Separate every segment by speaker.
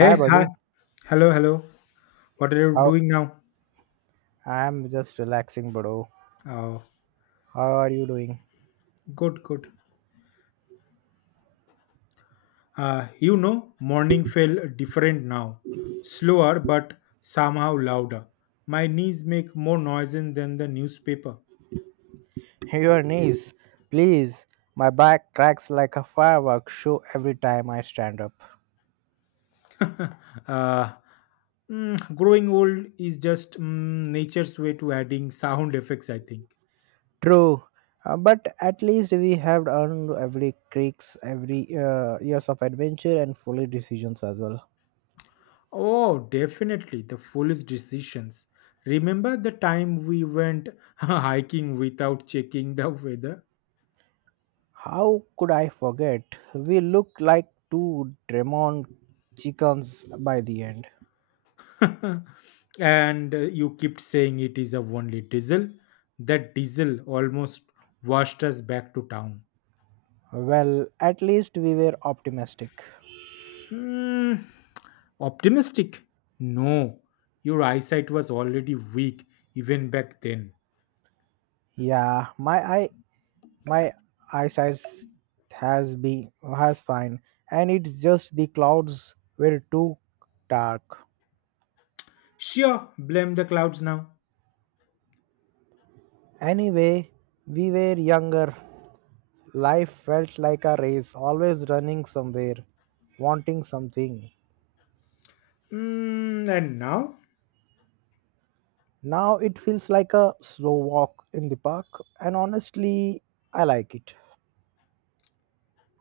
Speaker 1: Hi,
Speaker 2: hi.
Speaker 1: buddy.
Speaker 2: Hello, hello. What are you
Speaker 1: How?
Speaker 2: doing now?
Speaker 1: I'm just relaxing, bro.
Speaker 2: Oh,
Speaker 1: How are you doing?
Speaker 2: good, good. Morning felt different now. Slower, but somehow louder. My knees make more noise than the newspaper.
Speaker 1: Hey, your knees, please. My back cracks like a firework show every time I stand up.
Speaker 2: uh, growing old is just nature's way to adding sound effects, I think.
Speaker 1: True, but at least we have earned every creaks, every years of adventure and foolish decisions as well.
Speaker 2: Oh, definitely. The foolish decisions. Remember the time we went hiking without checking the weather?
Speaker 1: How could I forget? We look like two Dremon chickens by the end.
Speaker 2: and you kept saying it is a only diesel. That diesel almost washed us back to town.
Speaker 1: Well, at least we were optimistic.
Speaker 2: Hmm, optimistic? No, your eyesight was already weak even back then.
Speaker 1: Yeah, my eyesight has been has fine, and it's just the clouds were too dark.
Speaker 2: Sure, blame the clouds now.
Speaker 1: Anyway, we were younger, life felt like a race, always running somewhere, wanting something.
Speaker 2: Hmm, and now?
Speaker 1: Now it feels like a slow walk in the park, and honestly, I like it.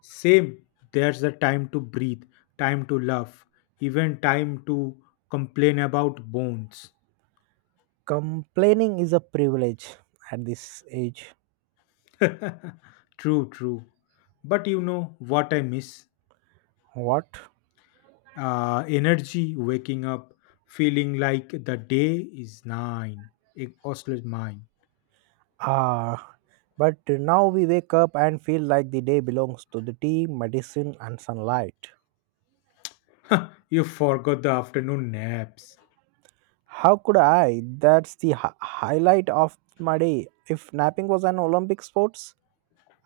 Speaker 2: Same, there's a time to breathe, time to laugh, even time to complain about bones.
Speaker 1: Complaining is a privilege at this age.
Speaker 2: True, true. But you know what I miss?
Speaker 1: What?
Speaker 2: Energy waking up feeling like the day is nine it oscillates mine.
Speaker 1: Ah, but now we wake up and feel like the day belongs to the tea, medicine, and sunlight.
Speaker 2: You forgot the afternoon naps.
Speaker 1: How could I? That's the highlight of my day. If napping was an Olympic sports,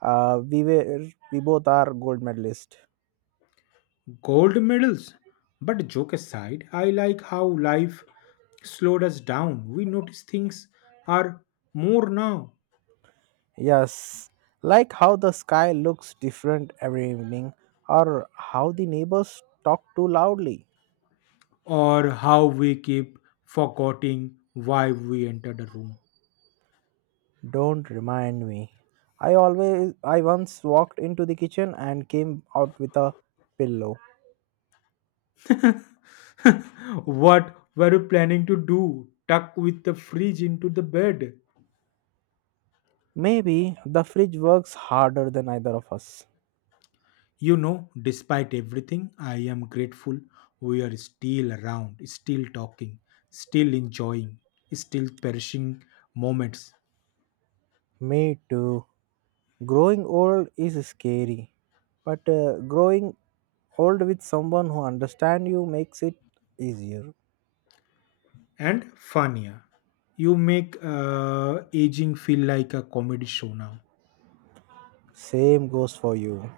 Speaker 1: we both are gold medalist.
Speaker 2: Gold medals, but joke aside I like how life slowed us down. We notice things are more now.
Speaker 1: Yes, like how the sky looks different every evening, or how the neighbors talk too loudly.
Speaker 2: Or how we keep forgetting why we entered a room.
Speaker 1: Don't remind me. I once walked into the kitchen and came out with a pillow.
Speaker 2: What were you planning to do, tuck with the fridge into the bed?
Speaker 1: Maybe the fridge works harder than either of us.
Speaker 2: You know, despite everything, I am grateful we are still around, still talking, still enjoying, still perishing moments.
Speaker 1: Me too. Growing old is scary, but growing old with someone who understands you makes it easier.
Speaker 2: And funnier, you make aging feel like a comedy show now.
Speaker 1: Same goes for you.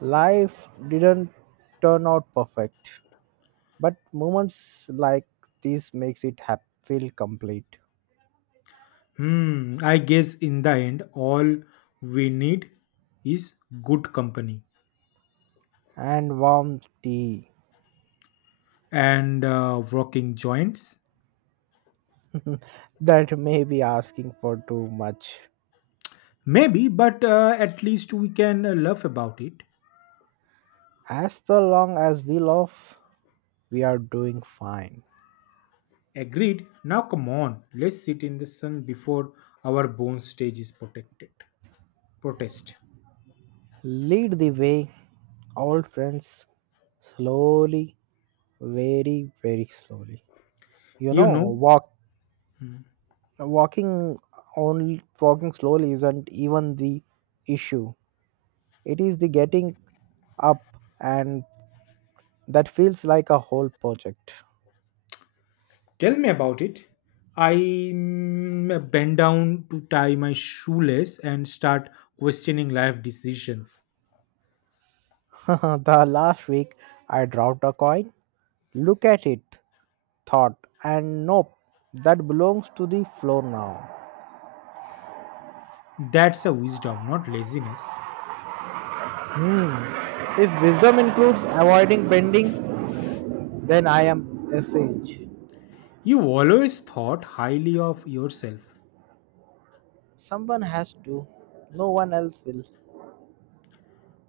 Speaker 1: Life didn't turn out perfect, but moments like this makes it feel complete.
Speaker 2: Hmm, I guess in the end, all we need is good company
Speaker 1: And warm tea
Speaker 2: and working joints.
Speaker 1: that may be asking for too much.
Speaker 2: Maybe, but at least we can laugh about it.
Speaker 1: As per long as we love, we are doing fine.
Speaker 2: Agreed. Now come on, let's sit in the sun before our bone stage is protected. Protest.
Speaker 1: Lead the way, old friends, slowly, very, very slowly. You
Speaker 2: You
Speaker 1: know,
Speaker 2: know,
Speaker 1: walk, walking only walking slowly isn't even the issue. It is the getting up, and that feels like a whole project.
Speaker 2: tell me about it. I bend down to tie my shoelace and start questioning life decisions.
Speaker 1: The last week I dropped a coin. Look at it, thought, and nope, that belongs to the floor now.
Speaker 2: That's a wisdom, not laziness.
Speaker 1: Hmm. If wisdom includes avoiding bending, then I am a sage.
Speaker 2: You always thought highly of yourself.
Speaker 1: Someone has to, no one else will.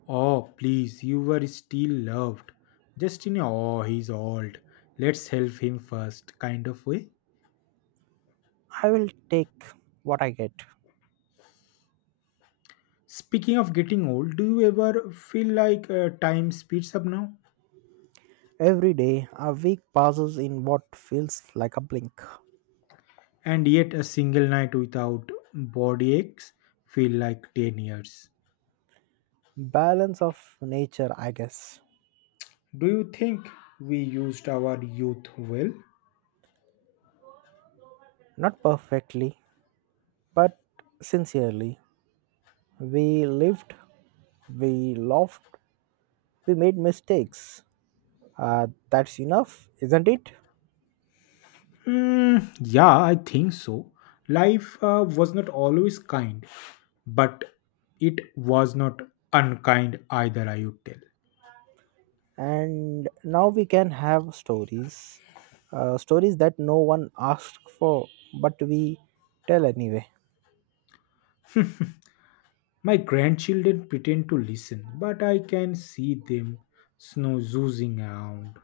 Speaker 2: Oh, please, you were still loved. Just in a, oh, he's old. Let's help him first kind of way.
Speaker 1: I will take what I get.
Speaker 2: Speaking of getting old, do you ever feel like time speeds up now?
Speaker 1: Every day, a week passes in what feels like a blink.
Speaker 2: And yet, a single night without body aches feel like 10 years.
Speaker 1: Balance of nature, I guess.
Speaker 2: Do you think we used our youth well?
Speaker 1: Not perfectly, but sincerely. We lived, we laughed, we made mistakes. That's enough, isn't it?
Speaker 2: Mm, yeah, I think so. Life was not always kind, but it was not unkind either, I would tell.
Speaker 1: And now we can have stories, stories that no one asked for, but we tell anyway.
Speaker 2: My grandchildren pretend to listen, but I can see them snoozing around.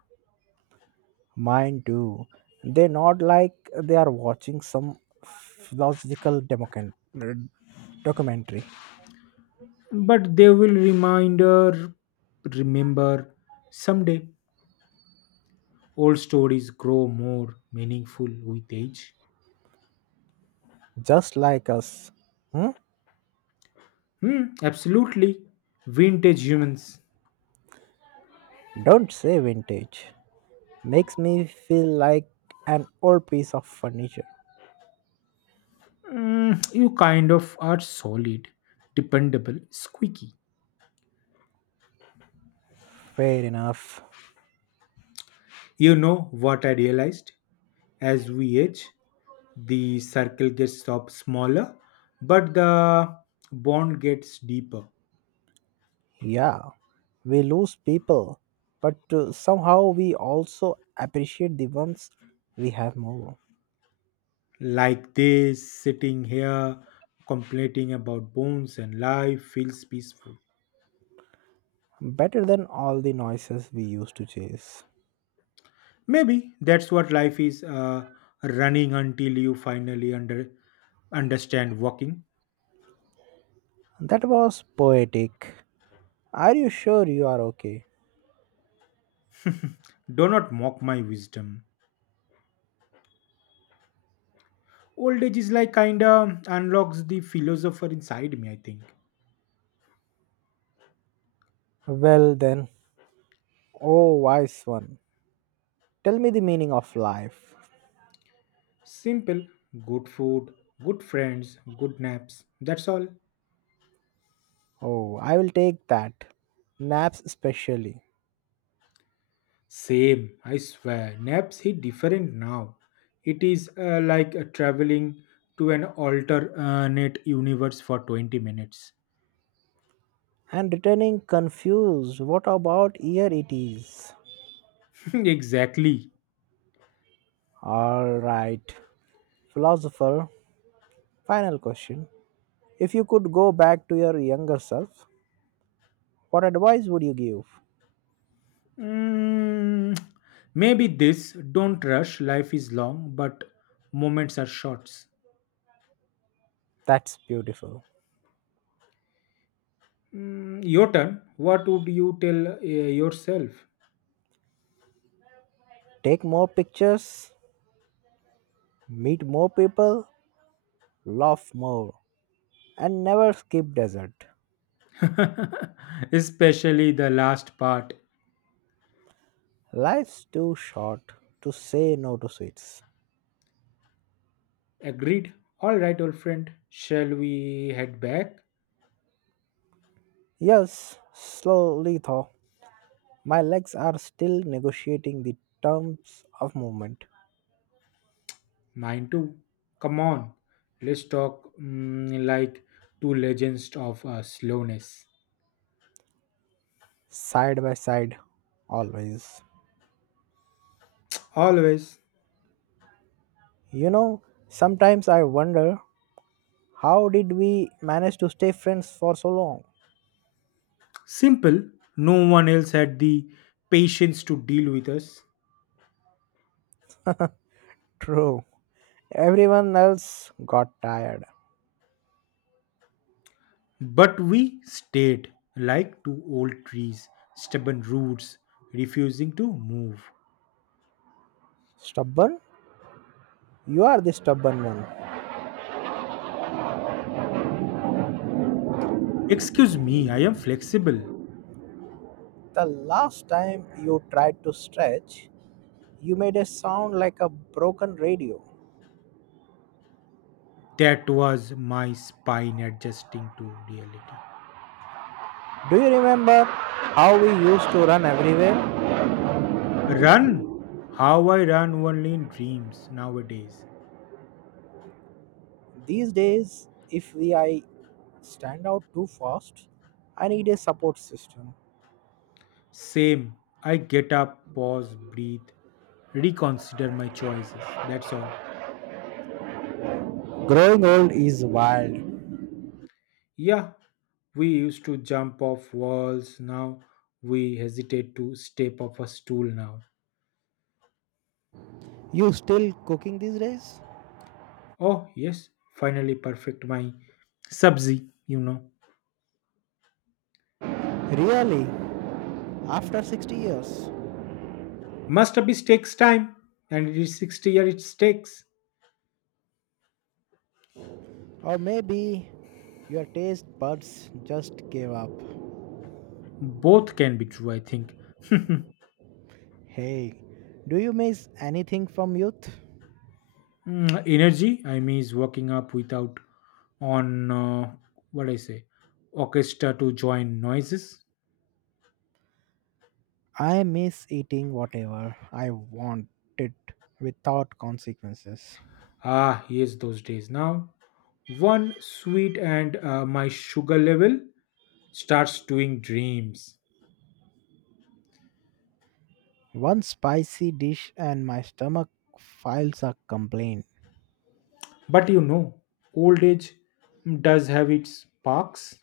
Speaker 1: Mine too. They're not like, they are watching some philosophical uh, documentary,
Speaker 2: But they will reminder remember someday. Old stories grow more meaningful with age.
Speaker 1: just like us, hmm?
Speaker 2: Hmm, absolutely vintage humans.
Speaker 1: Don't say vintage, makes me feel like an old piece of furniture.
Speaker 2: Mm, you kind of are solid, dependable, squeaky.
Speaker 1: Fair enough.
Speaker 2: You know what I realized, as we age the circle gets stop smaller, but the bond gets deeper.
Speaker 1: Yeah, we lose people, but somehow we also appreciate the ones we have more.
Speaker 2: Like this, sitting here complaining about bones and life feels peaceful.
Speaker 1: Better than all the noises we used to chase.
Speaker 2: Maybe that's what life is, running until you finally understand walking.
Speaker 1: That was poetic. Are you sure you are okay?
Speaker 2: Do not mock my wisdom. Old age is like kinda unlocks the philosopher inside me, I think.
Speaker 1: Well then, oh wise one, tell me the meaning of life.
Speaker 2: Simple, good food, good friends, good naps, that's all.
Speaker 1: Oh, I will take that. Naps especially.
Speaker 2: Same, I swear. Naps hit different now. It is like traveling to an alternate universe for 20 minutes.
Speaker 1: And returning confused, what about year it is?
Speaker 2: Exactly.
Speaker 1: Alright, philosopher, final question. If you could go back to your younger self, what advice would you give?
Speaker 2: Mm, maybe this. Don't rush. Life is long, but moments are short.
Speaker 1: That's beautiful.
Speaker 2: Mm, your turn. What would you tell yourself?
Speaker 1: Take more pictures, meet more people, laugh more, and never skip dessert.
Speaker 2: Especially the last part.
Speaker 1: Life's too short to say no to sweets.
Speaker 2: Agreed. All right, old friend. Shall we head back?
Speaker 1: Yes, slowly though. My legs are still negotiating the terms of movement,
Speaker 2: Mine too. Come on, let's talk like two legends of slowness.
Speaker 1: side by side, always.
Speaker 2: Always
Speaker 1: You know, sometimes I wonder, how did we manage to stay friends for so long?
Speaker 2: simple, no one else had the patience to deal with us.
Speaker 1: True. Everyone else got tired.
Speaker 2: But we stayed like two old trees, stubborn roots, refusing to move.
Speaker 1: Stubborn? You are the stubborn one.
Speaker 2: Excuse me, I am flexible.
Speaker 1: The last time you tried to stretch, you made a sound like a broken radio.
Speaker 2: That was my spine adjusting to reality.
Speaker 1: Do you remember how we used to run everywhere?
Speaker 2: Run! How I run only in dreams nowadays.
Speaker 1: These days, if we I stand out too fast, I need a support system.
Speaker 2: Same. I get up, pause, breathe, reconsider my choices. That's all.
Speaker 1: Growing old is wild.
Speaker 2: Yeah, we used to jump off walls. Now we hesitate to step off a stool now.
Speaker 1: You still cooking these days?
Speaker 2: Oh, yes, finally perfect my subzi, you know.
Speaker 1: Really? After 60 years?
Speaker 2: Masterpiece takes time, and it is 60 year it takes.
Speaker 1: Or maybe your taste buds just gave up.
Speaker 2: Both can be true, I think.
Speaker 1: Hey, do you miss anything from youth?
Speaker 2: Mm, energy, I mean, is working up without on what I say orchestra to join noises.
Speaker 1: I miss eating whatever I wanted without consequences.
Speaker 2: Ah, yes, those days. Now, one sweet and my sugar level starts doing dreams.
Speaker 1: One spicy dish and my stomach files a complaint.
Speaker 2: But you know, old age does have its parks.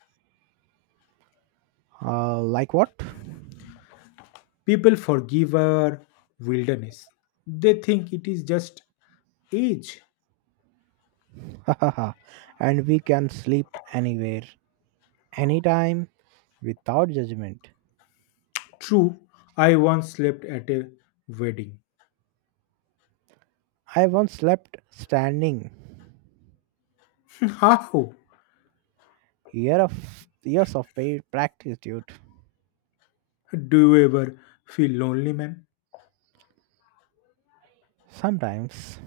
Speaker 1: Like what?
Speaker 2: People forgive our wilderness, they think it is just age.
Speaker 1: And we can sleep anywhere, anytime, without judgment.
Speaker 2: True, I once slept at a wedding.
Speaker 1: I once slept standing.
Speaker 2: How
Speaker 1: Year of years of paid practice, dude.
Speaker 2: do you ever feel lonely, man?
Speaker 1: Sometimes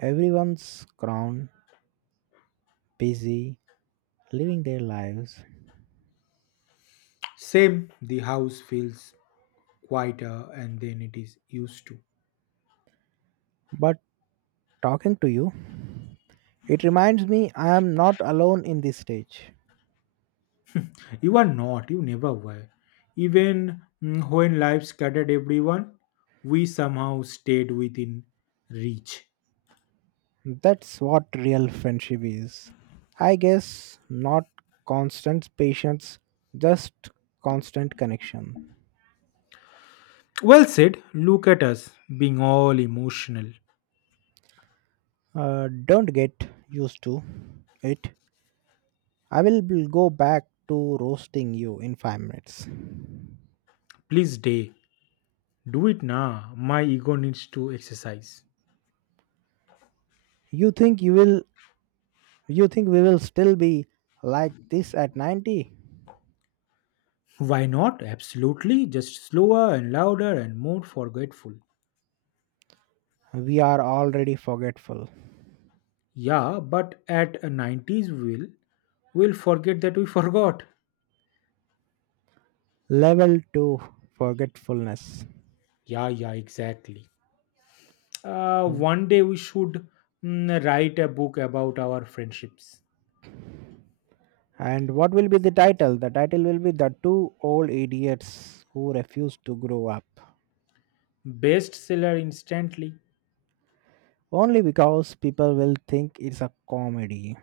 Speaker 1: everyone's crown busy living their lives,
Speaker 2: Same, the house feels quieter and then it is used to.
Speaker 1: but talking to you, it reminds me I am not alone in this stage.
Speaker 2: You are not, you never were. Even when life scattered everyone, we somehow stayed within reach.
Speaker 1: That's what real friendship is. I guess not constant patience, just constant connection.
Speaker 2: Well said, look at us being all emotional.
Speaker 1: Don't get used to it. I will go back to roasting you in 5 minutes.
Speaker 2: Please, day, do it now. My ego needs to exercise.
Speaker 1: You think you will? You think we will still be like this at 90?
Speaker 2: Why not? Absolutely, just slower and louder and more forgetful.
Speaker 1: We are already forgetful.
Speaker 2: Yeah, but at a 90s will forget that we forgot.
Speaker 1: Level 2 forgetfulness.
Speaker 2: Yeah, yeah, exactly. One day we should write a book about our friendships.
Speaker 1: And what will be the title? The title will be The Two Old Idiots Who Refuse to Grow Up.
Speaker 2: Bestseller instantly.
Speaker 1: Only because people will think it's a comedy.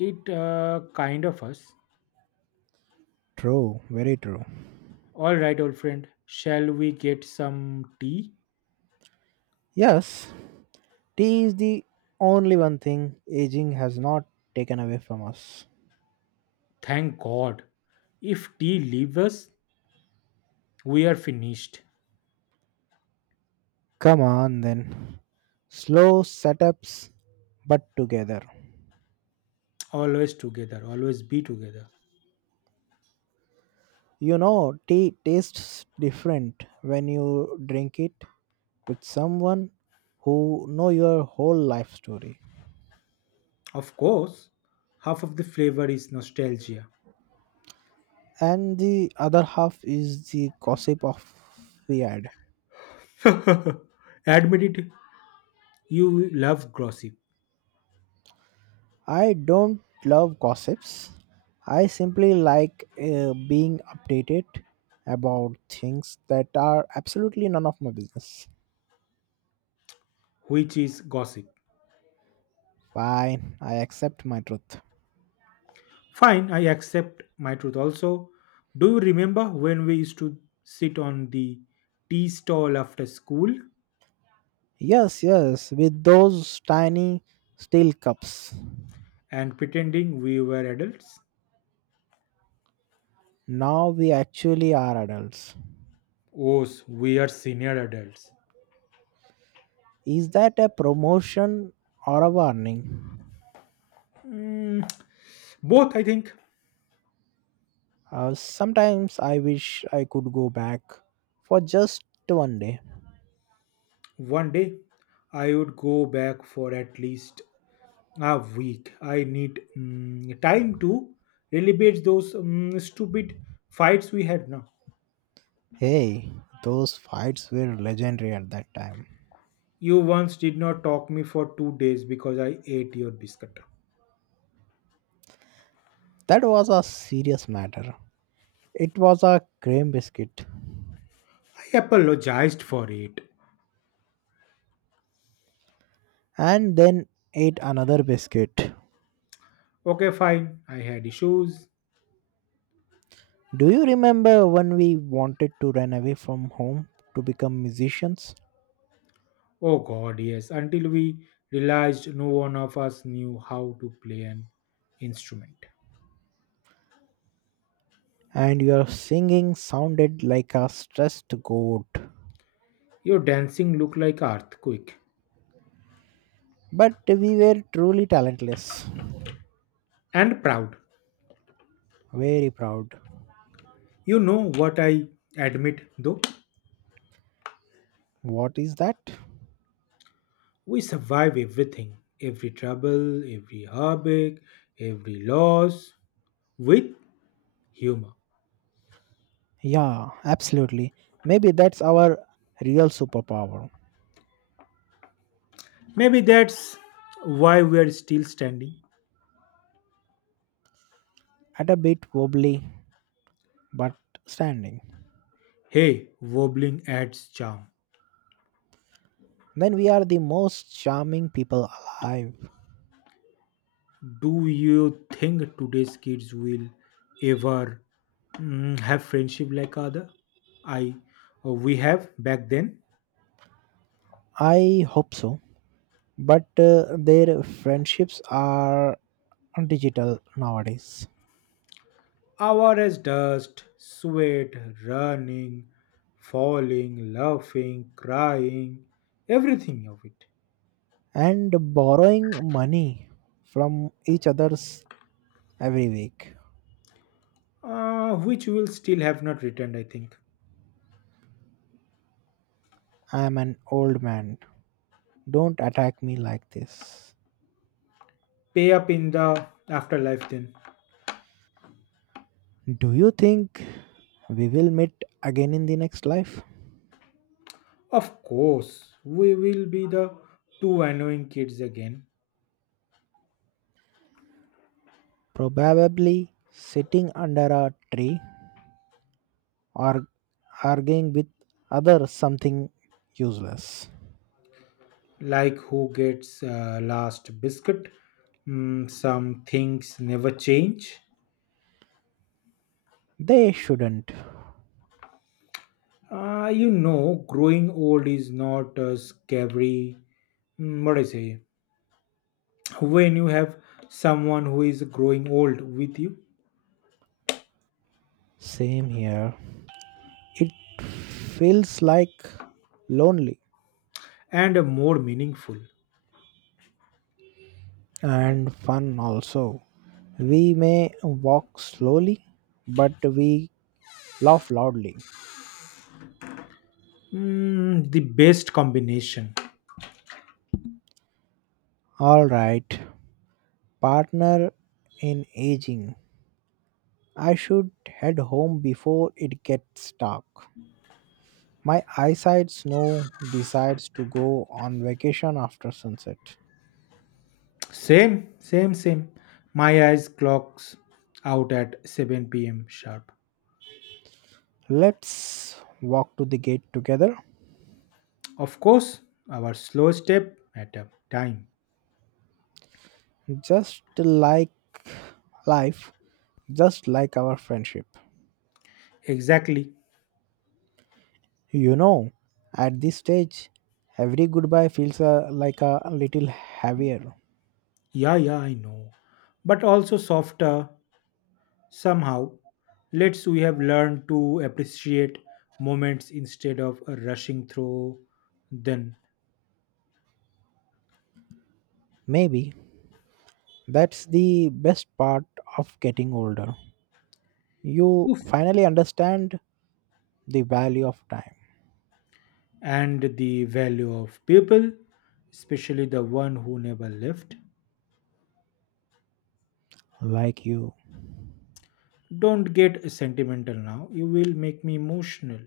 Speaker 2: It kind of us.
Speaker 1: True, very true.
Speaker 2: All right, old friend. Shall we get some tea?
Speaker 1: Yes, tea is the only one thing aging has not taken away from us.
Speaker 2: Thank God. If tea leaves us, we are finished.
Speaker 1: Come on then. Slow setups, but together.
Speaker 2: Always together. Always be together.
Speaker 1: You know, tea tastes different when you drink it with someone who know your whole life story.
Speaker 2: Of course, half of the flavor is nostalgia.
Speaker 1: And the other half is the gossip of the ad.
Speaker 2: Admit it. You love gossip,
Speaker 1: I don't love gossips. I simply like being updated about things that are absolutely none of my business.
Speaker 2: which is gossip.
Speaker 1: Fine, I accept my truth.
Speaker 2: Fine, I accept my truth. Also, do you remember when we used to sit on the tea stall after school
Speaker 1: Yes, yes, with those tiny steel cups.
Speaker 2: and pretending we were adults?
Speaker 1: Now we actually are adults.
Speaker 2: Oh, we are senior adults.
Speaker 1: Is that a promotion or a warning?
Speaker 2: Mm, both, I think.
Speaker 1: Sometimes I wish I could go back for just one day.
Speaker 2: One day, I would go back for at least a week. I need time to relive those stupid fights we had now.
Speaker 1: Hey, those fights were legendary at that time.
Speaker 2: You once did not talk me for two days because I ate your biscuit.
Speaker 1: That was a serious matter. It was a cream biscuit,
Speaker 2: He apologized for it.
Speaker 1: and then ate another biscuit.
Speaker 2: Okay, fine, I had issues.
Speaker 1: Do you remember when we wanted to run away from home to become musicians?
Speaker 2: Oh god, yes, until we realized no one of us knew how to play an instrument.
Speaker 1: And your singing sounded like a stressed goat.
Speaker 2: Your dancing looked like earthquake.
Speaker 1: But we were truly talentless.
Speaker 2: And proud.
Speaker 1: Very proud.
Speaker 2: You know what I admit though?
Speaker 1: What is that?
Speaker 2: We survive everything. Every trouble, every heartache, every loss with humor.
Speaker 1: Yeah, absolutely. Maybe that's our real superpower.
Speaker 2: Maybe that's why we are still standing.
Speaker 1: At a bit wobbly, but standing.
Speaker 2: Hey, wobbling adds charm.
Speaker 1: Then we are the most charming people alive.
Speaker 2: Do you think today's kids will ever have friendship like other? I we have back then.
Speaker 1: I hope so. But their friendships are digital nowadays.
Speaker 2: Our as dust, sweat, running, falling, laughing, crying, everything of it,
Speaker 1: And borrowing money from each other's every week.
Speaker 2: which will still have not returned. I think
Speaker 1: I am an old man. Don't attack me like this.
Speaker 2: pay up in the afterlife. Then,
Speaker 1: Do you think we will meet again in the next life?
Speaker 2: of course, we will be the two annoying kids again
Speaker 1: Probably sitting under a tree, or arguing with others something useless.
Speaker 2: like who gets last biscuit. Mm, some things never change.
Speaker 1: They shouldn't.
Speaker 2: You know, growing old is not scary. Mm, what I say? When you have someone who is growing old with you
Speaker 1: Same here. It feels like lonely
Speaker 2: and more meaningful.
Speaker 1: and fun also. We may walk slowly, but we laugh loudly.
Speaker 2: Mm, the best combination.
Speaker 1: All right, partner in aging. I should head home before it gets dark. My eyesight snow decides to go on vacation after sunset.
Speaker 2: Same, same, same. My eyes clocks out at 7 p.m. sharp.
Speaker 1: Let's walk to the gate together.
Speaker 2: Of course, our slow step at a time.
Speaker 1: Just like life, just like our friendship.
Speaker 2: Exactly.
Speaker 1: You know, at this stage, every goodbye feels like a little heavier.
Speaker 2: Yeah, yeah, I know. But also softer somehow. Let's we have learned to appreciate moments instead of rushing through them.
Speaker 1: Maybe that's the best part of getting older. You
Speaker 2: Oof.
Speaker 1: finally understand the value of time.
Speaker 2: And the value of people, especially the one who never left.
Speaker 1: Like you.
Speaker 2: Don't get sentimental now. You will make me emotional.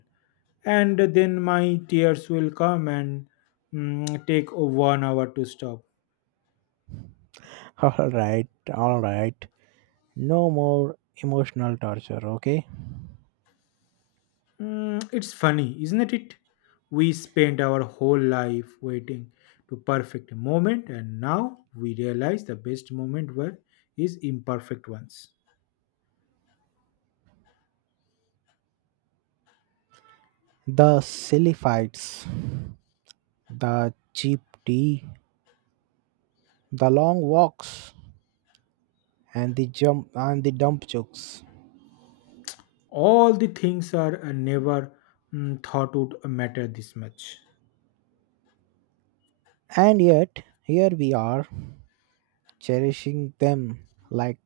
Speaker 2: And then my tears will come and take one hour to stop.
Speaker 1: All right, all right. No more emotional torture, okay?
Speaker 2: Mm, it's funny, isn't it? We spent our whole life waiting to perfect a moment, and now we realize the best moment were is imperfect ones.
Speaker 1: The silly fights, the cheap tea, the long walks, and the jump and the dump jokes.
Speaker 2: All the things are never thought would matter this much,
Speaker 1: And yet, here we are, cherishing them like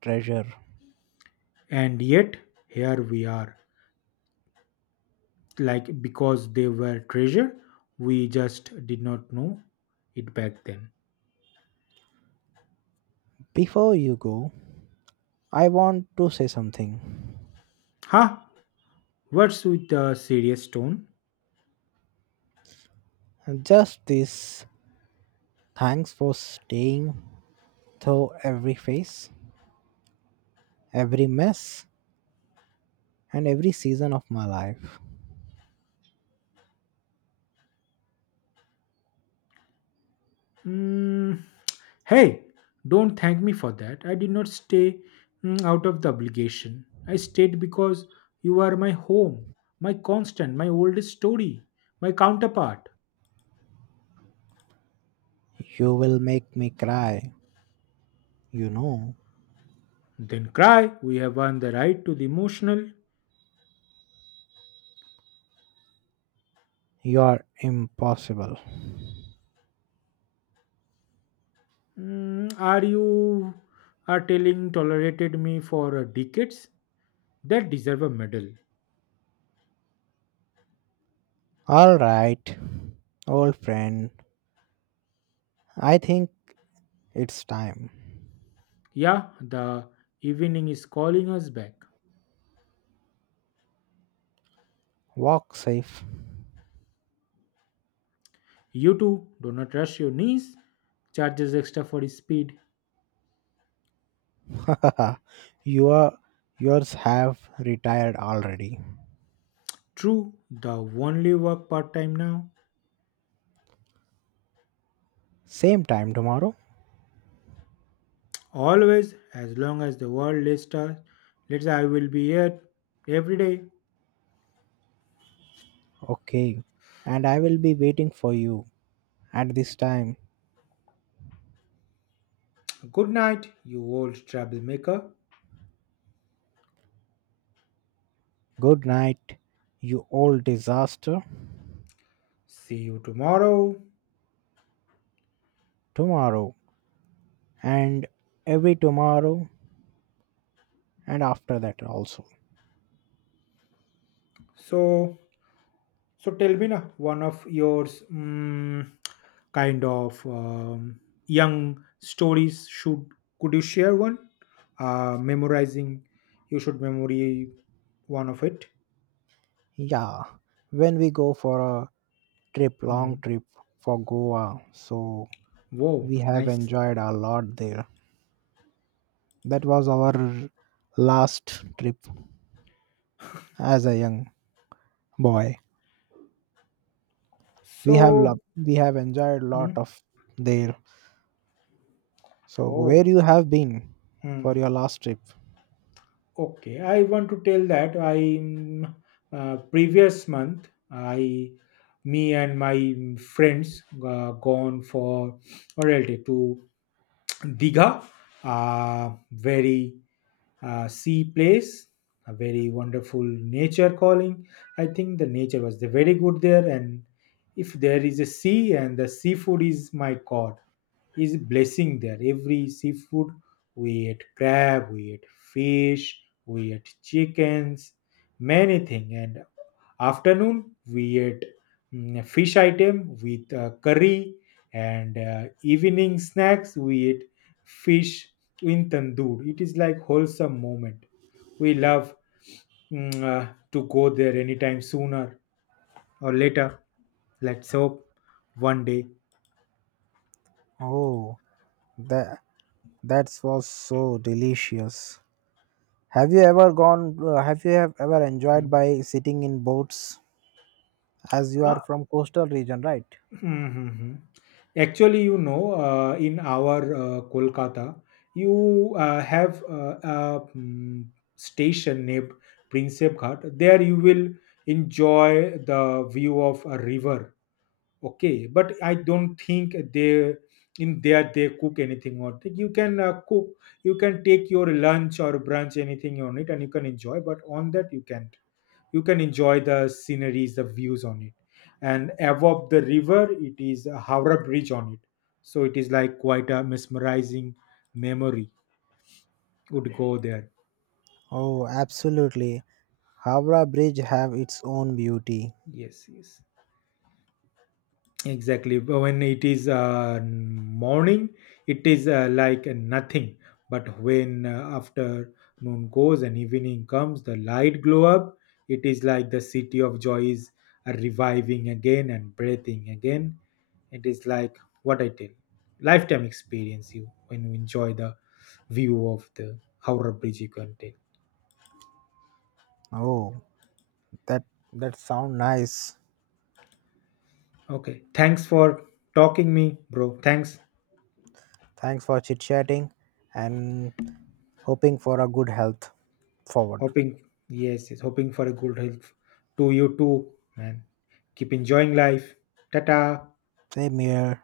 Speaker 1: treasure.
Speaker 2: and yet here we are. Like because they were treasure, we just did not know it back then.
Speaker 1: Before you go, I want to say something.
Speaker 2: Ha! What's with the serious tone?
Speaker 1: Just this, thanks for staying through every face, every mess, and every season of my life.
Speaker 2: Mm, hey, don't thank me for that. I did not stay out of the obligation. I stayed because you are my home, my constant, my oldest story, my counterpart.
Speaker 1: You will make me cry. You know,
Speaker 2: Then cry. We have won the right to the emotional.
Speaker 1: you are impossible.
Speaker 2: Mm, are you are telling tolerated me for decades? That deserve a medal.
Speaker 1: All right, old friend, I think it's time.
Speaker 2: Yeah, the evening is calling us back.
Speaker 1: Walk safe.
Speaker 2: You too. Do not rush your knees. Charges extra for his speed.
Speaker 1: your yours have retired already.
Speaker 2: True, the only work part time now.
Speaker 1: Same time tomorrow?
Speaker 2: Always, as long as the world lets I will be here every day.
Speaker 1: Okay. And I will be waiting for you at this time.
Speaker 2: Good night, you old troublemaker.
Speaker 1: Good night, you old disaster.
Speaker 2: See you tomorrow.
Speaker 1: Tomorrow and every tomorrow and after that also.
Speaker 2: So, so tell me now, one of yours kind of young stories should could you share one? Memorizing, you should memory one of it.
Speaker 1: Yeah, when we go for a trip long
Speaker 2: Mm.
Speaker 1: trip for goa, so
Speaker 2: Whoa,
Speaker 1: we have
Speaker 2: nice.
Speaker 1: enjoyed a lot there. That was our last trip as a young boy. We have
Speaker 2: So.
Speaker 1: loved, we have enjoyed a lot
Speaker 2: Hmm.
Speaker 1: of there. So where
Speaker 2: Oh,
Speaker 1: you have been for
Speaker 2: hmm.
Speaker 1: your last trip?
Speaker 2: Okay. I want to tell that I mm, previous month I me and my friends gone for Oral Day to Diga, a very sea place, a very wonderful nature calling. I think the nature was the very good there, and if there is a sea and the seafood is my god, is blessing there. Every seafood we ate crab, we ate fish, we ate chickens, many thing. And afternoon we ate fish item with curry and evening snacks we ate fish in tandoor. It is like wholesome moment. We love to go there anytime sooner or later. Let's hope one day.
Speaker 1: Oh, that that was so delicious. Have you ever gone have ever enjoyed
Speaker 2: Mm.
Speaker 1: by sitting in boats, as you are
Speaker 2: Ah,
Speaker 1: from coastal region, right?
Speaker 2: mhm. Actually, you know, in our Kolkata, you have a station named Prinsep Ghat. There you will enjoy the view of a river. Okay, but I don't think they in there they cook anything on it. You can cook, you can take your lunch or brunch anything on it and you can enjoy, but on that you can't. You can enjoy the sceneries, the views on it, and above the river it is a Howrah Bridge on it. So it is like quite a mesmerizing memory would go there.
Speaker 1: Oh, absolutely. Howrah Bridge have its own beauty.
Speaker 2: Yes, yes, exactly. But when it is morning, it is like nothing. But when afternoon goes and evening comes, the light glow up. It is like the city of joy is reviving again and breathing again. It is like what I tell, lifetime experience. You when you enjoy the view of the Howrah Bridge, you can take.
Speaker 1: Oh, that that sound nice.
Speaker 2: Okay. Thanks for talking me, bro. Thanks.
Speaker 1: Thanks for chit chatting and hoping for a good health forward.
Speaker 2: Hoping, yes, yes, hoping for a good health to you too, man. Keep enjoying life. Tata.
Speaker 1: Same here.